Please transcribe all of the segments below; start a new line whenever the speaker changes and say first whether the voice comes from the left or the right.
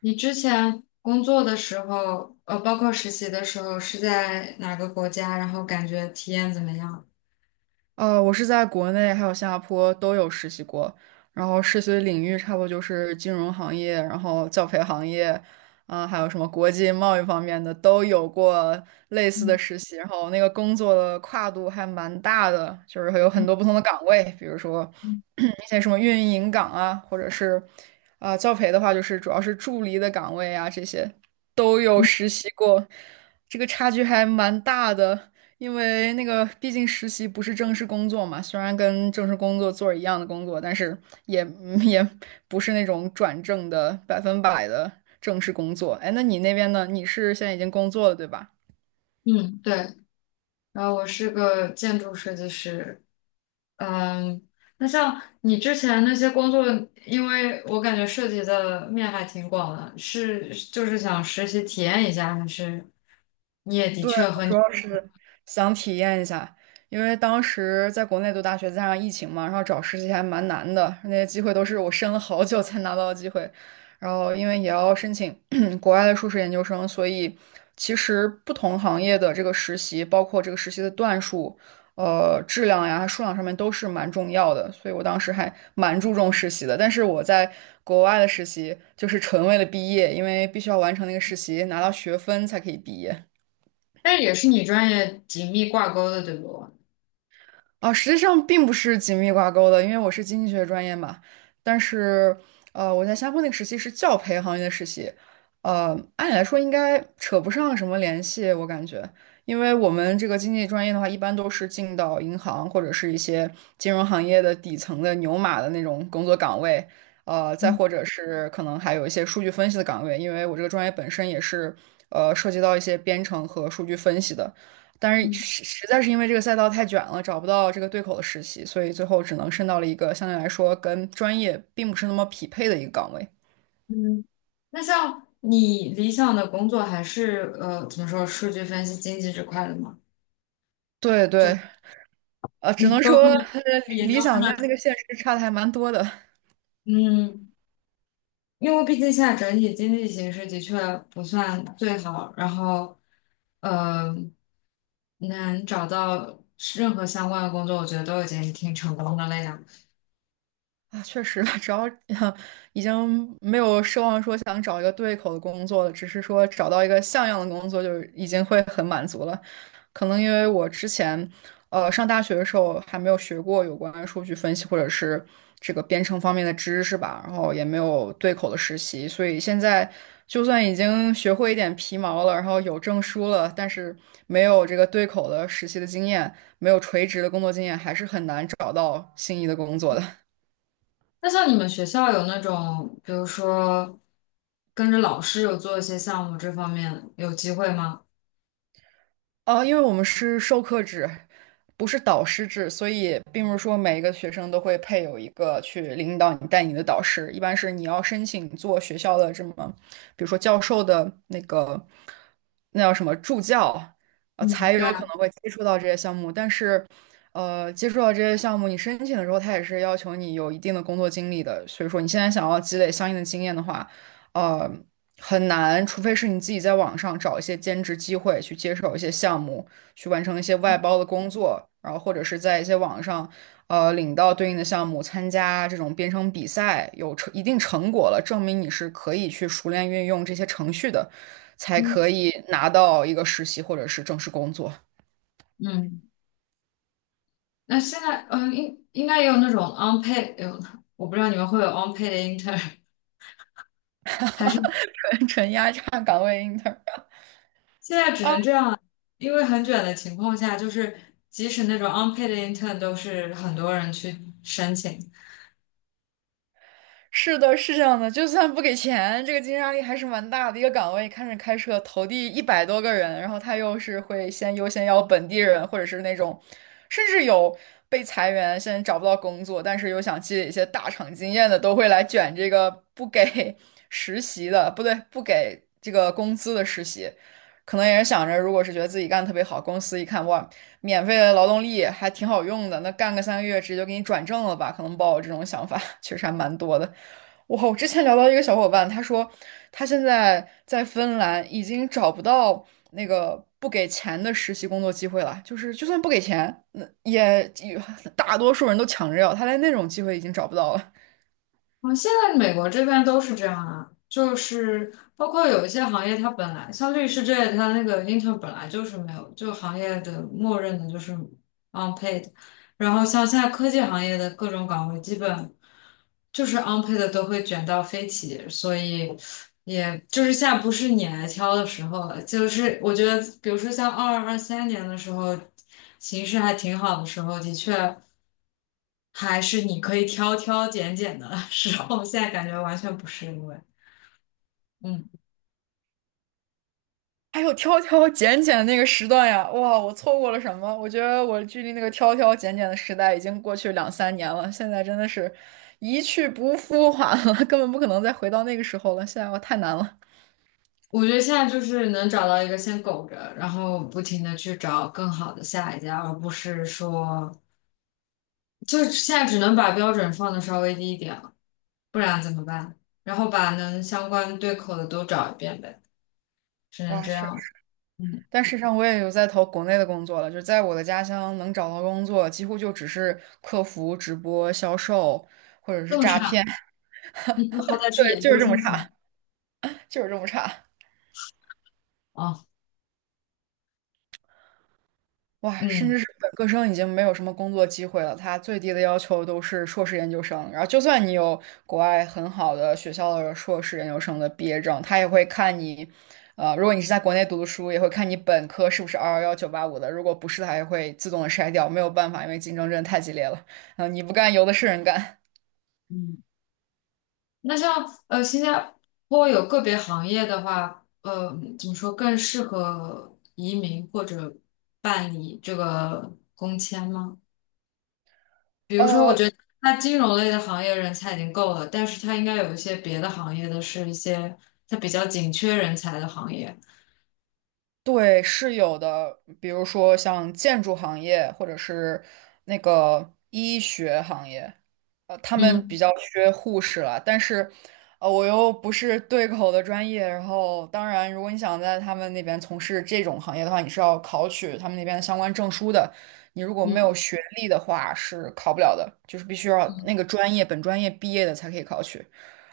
left: 你之前工作的时候，包括实习的时候是在哪个国家？然后感觉体验怎么样？
right: 我是在国内还有新加坡都有实习过，然后实习的领域差不多就是金融行业，然后教培行业，啊、还有什么国际贸易方面的都有过类似的实习，然后那个工作的跨度还蛮大的，就是会有很多不同的岗位，比如说
left: 嗯
right: 一些什么运营岗啊，或者是啊、教培的话，就是主要是助理的岗位啊，这些都有
left: 嗯，
right: 实习过，这个差距还蛮大的。因为那个毕竟实习不是正式工作嘛，虽然跟正式工作做一样的工作，但是也不是那种转正的百分百的正式工作。哎，那你那边呢？你是现在已经工作了，对吧？
left: 嗯，对。然后我是个建筑设计师。嗯，那像你之前那些工作，因为我感觉涉及的面还挺广的，是就是想实习体验一下，还是你也的
right: 对，
left: 确
right: 我
left: 和
right: 主
left: 你，
right: 要是想体验一下，因为当时在国内读大学，加上疫情嘛，然后找实习还蛮难的，那些机会都是我申了好久才拿到的机会。然后因为也要申请 国外的硕士研究生，所以其实不同行业的这个实习，包括这个实习的段数、质量呀、数量上面都是蛮重要的。所以我当时还蛮注重实习的，但是我在国外的实习就是纯为了毕业，因为必须要完成那个实习，拿到学分才可以毕业。
left: 但也是你专业紧密挂钩的，对不？
right: 啊，实际上并不是紧密挂钩的，因为我是经济学专业嘛。但是，我在新加坡那个实习是教培行业的实习，按理来说应该扯不上什么联系，我感觉，因为我们这个经济专业的话，一般都是进到银行或者是一些金融行业的底层的牛马的那种工作岗位，再
left: 嗯
right: 或者是可能还有一些数据分析的岗位，因为我这个专业本身也是，涉及到一些编程和数据分析的。但是
left: 嗯
right: 实实在是因为这个赛道太卷了，找不到这个对口的实习，所以最后只能申到了一个相对来说跟专业并不是那么匹配的一个岗位。
left: 嗯，那像你理想的工作还是怎么说数据分析经济这块的吗？
right: 对对，只
left: 你
right: 能
left: 包
right: 说
left: 括你研
right: 理理
left: 究生
right: 想
left: 的，
right: 跟那个现实差的还蛮多的。
left: 嗯，因为毕竟现在整体经济形势的确不算最好，然后呃能找到任何相关的工作，我觉得都已经挺成功的了呀。
right: 啊，确实，只要 已经没有奢望说想找一个对口的工作了，只是说找到一个像样的工作，就已经会很满足了。可能因为我之前，上大学的时候还没有学过有关数据分析或者是这个编程方面的知识吧，然后也没有对口的实习，所以现在就算已经学会一点皮毛了，然后有证书了，但是没有这个对口的实习的经验，没有垂直的工作经验，还是很难找到心仪的工作的。
left: 那像你们学校有那种，比如说跟着老师有做一些项目这方面，有机会吗？
right: 哦，因为我们是授课制，不是导师制，所以并不是说每一个学生都会配有一个去领导你、带你的导师。一般是你要申请做学校的这么，比如说教授的那个，那叫什么助教，
left: 嗯，
right: 才
left: 对
right: 有可
left: 啊，
right: 能会接触到这些项目。但是，接触到这些项目，你申请的时候，他也是要求你有一定的工作经历的。所以说，你现在想要积累相应的经验的话，呃。很难，除非是你自己在网上找一些兼职机会，去接手一些项目，去完成一些外包的工作，然后或者是在一些网上，领到对应的项目，参加这种编程比赛，有成一定成果了，证明你是可以去熟练运用这些程序的，才
left: 嗯
right: 可以拿到一个实习或者是正式工作，
left: 嗯。那现在，嗯，应该也有那种 unpaid,有，我不知道你们会有 unpaid 的 intern,
right: 纯纯压榨岗位 inter。
left: 现在只能这样了，因为很卷的情况下，就是即使那种 unpaid 的 intern 都是很多人去申请，
right: 是的，是这样的，就算不给钱，这个竞争压力还是蛮大的。一个岗位看着开设投递100多个人，然后他又是会先优先要本地人，或者是那种，甚至有被裁员，现在找不到工作，但是又想积累一些大厂经验的，都会来卷这个不给 实习的，不对，不给这个工资的实习。可能也是想着，如果是觉得自己干的特别好，公司一看哇，免费的劳动力还挺好用的，那干个3个月直接就给你转正了吧？可能抱有这种想法 确实还蛮多的。哇，我之前聊到一个小伙伴，他说他现在在芬兰已经找不到那个不给钱的实习工作机会了，就是就算不给钱，那也大多数人都抢着要，他连那种机会已经找不到了。
left: 啊，现在美国这边都是这样啊，就是包括有一些行业，它本来像律师这类它那个 intern 本来就是没有，就行业的默认的就是 unpaid,然后像现在科技行业的各种岗位，基本就是 unpaid 的都会卷到飞起，所以也就是现在不是你来挑的时候了，就是我觉得，比如说像二二二三年的时候，形势还挺好的时候，的确。还是你可以挑挑拣拣的时候，现在感觉完全不是因为，嗯，
right: 还有挑挑拣拣那个时段呀，哇，我错过了什么？我觉得我距离那个挑挑拣拣的时代已经过去2、3年了，现在真的是一去不复返了，根本不可能再回到那个时候了，现在我太难了。
left: 我觉得现在就是能找到一个先苟着，然后不停的去找更好的下一家，而不是说，就现在只能把标准放的稍微低一点了，不然怎么办？然后把能相关对口的都找一遍呗，只能
right: 哇，
left: 这样。嗯，
right: 但事实上，我也有在投国内的工作了，就是在我的家乡能找到工作，几乎就只是客服、直播、销售，或者是
left: 这么
right: 诈
left: 差，
right: 骗，
left: 你不好歹 是
right: 对，
left: 研
right: 就是
left: 究
right: 这么
left: 生行
right: 差，
left: 吗？
right: 就是这么差。
left: 哦，
right: 哇，甚至
left: 嗯
right: 是本科生已经没有什么工作机会了，他最低的要求都是硕士研究生。然后，就算你有国外很好的学校的硕士研究生的毕业证，他也会看你，如果你是在国内读的书，也会看你本科是不是211/985的，如果不是，他也会自动的筛掉，没有办法，因为竞争真的太激烈了。嗯、你不干，有的是人干。
left: 嗯。那像新加坡有个别行业的话，怎么说更适合移民或者办理这个工签吗？比如说，我
right: 呃。
left: 觉得它金融类的行业人才已经够了，但是它应该有一些别的行业的是一些它比较紧缺人才的行业。
right: 对，是有的，比如说像建筑行业或者是那个医学行业，他们
left: 嗯
right: 比较缺护士了。但是，我又不是对口的专业，然后当然，如果你想在他们那边从事这种行业的话，你是要考取他们那边的相关证书的。你如果没
left: 嗯
right: 有学历的话，是考不了的，就是必须要
left: 嗯，
right: 那个专业本专业毕业的才可以考取。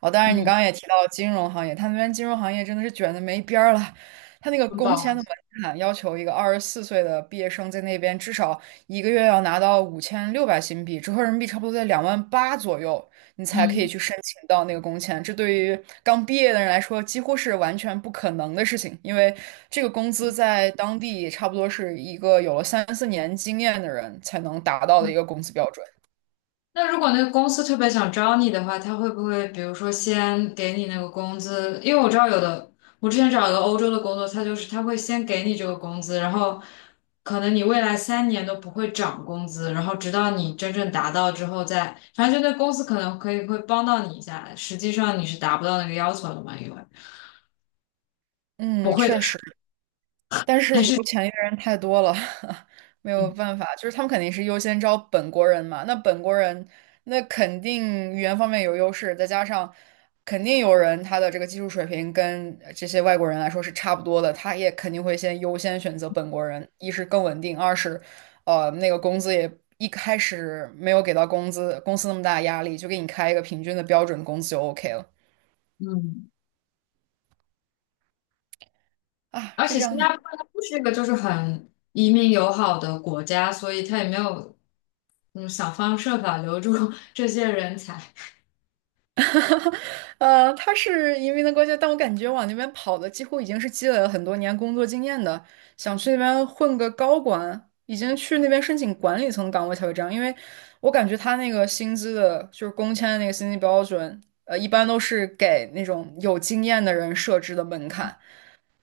right: 哦，当然，你刚
left: 嗯，
right: 刚也提到金融行业，他们那边金融行业真的是卷的没边儿了。他那个
left: 很
right: 工
left: 饱
right: 签
left: 和。
right: 的门槛要求一个24岁的毕业生在那边至少一个月要拿到5600新币，折合人民币差不多在2万8左右，你才可以去申请到那个工签。这对于刚毕业的人来说，几乎是完全不可能的事情，因为这个工资在当地差不多是一个有了3、4年经验的人才能达到的一个工资标准。
left: 那如果那个公司特别想招你的话，他会不会比如说先给你那个工资？因为我知道有的，我之前找一个欧洲的工作，他就是他会先给你这个工资，然后可能你未来三年都不会涨工资，然后直到你真正达到之后再，反正就那公司可能可以会帮到你一下，实际上你是达不到那个要求的嘛，因为不
right: 嗯，
left: 会的
right: 确
left: 事
right: 实。但
left: 还
right: 是
left: 是
right: 有钱的人太多了，没有办法，就是他们肯定是优先招本国人嘛。那本国人，那肯定语言方面有优势，再加上肯定有人他的这个技术水平跟这些外国人来说是差不多的，他也肯定会先优先选择本国人，一是更稳定，二是那个工资也一开始没有给到工资公司那么大的压力，就给你开一个平均的标准工资就 OK 了
left: 嗯嗯。
right: 啊，
left: 而
right: 是
left: 且
right: 这
left: 新
right: 样的。
left: 加坡它不是一个就是很移民友好的国家，所以它也没有想方设法留住 这些人才。
right: 他是移民的国家，但我感觉往那边跑的几乎已经是积累了很多年工作经验的，想去那边混个高管，已经去那边申请管理层岗位才会这样。因为我感觉他那个薪资的，就是工签的那个薪资标准，一般都是给那种有经验的人设置的门槛，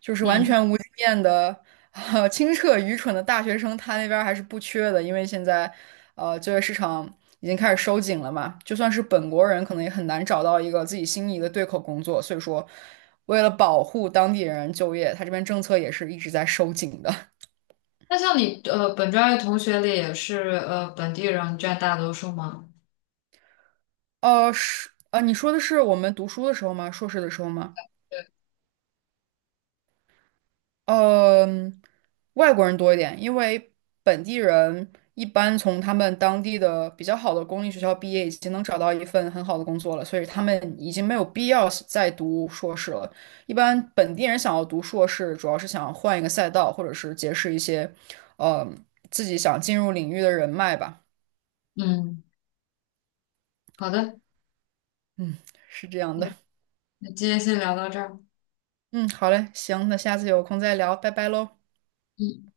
right: 就是完
left: 嗯，
right: 全无经验的。清澈愚蠢的大学生，他那边儿还是不缺的，因为现在，就业市场已经开始收紧了嘛，就算是本国人，可能也很难找到一个自己心仪的对口工作，所以说，为了保护当地人就业，他这边政策也是一直在收紧的。
left: 那像你本专业同学里也是本地人占大多数吗？
right: 是，你说的是我们读书的时候吗？硕士的时候吗？
left: 对，
right: 嗯，外国人多一点，因为本地人一般从他们当地的比较好的公立学校毕业，已经能找到一份很好的工作了，所以他们已经没有必要是再读硕士了。一般本地人想要读硕士，主要是想换一个赛道，或者是结识一些，呃，自己想进入领域的人脉吧。
left: 嗯，好的，
right: 嗯，是这样的。
left: 那今天先聊到这儿。
right: 嗯，好嘞，行，那下次有空再聊，拜拜喽。
left: 嗯。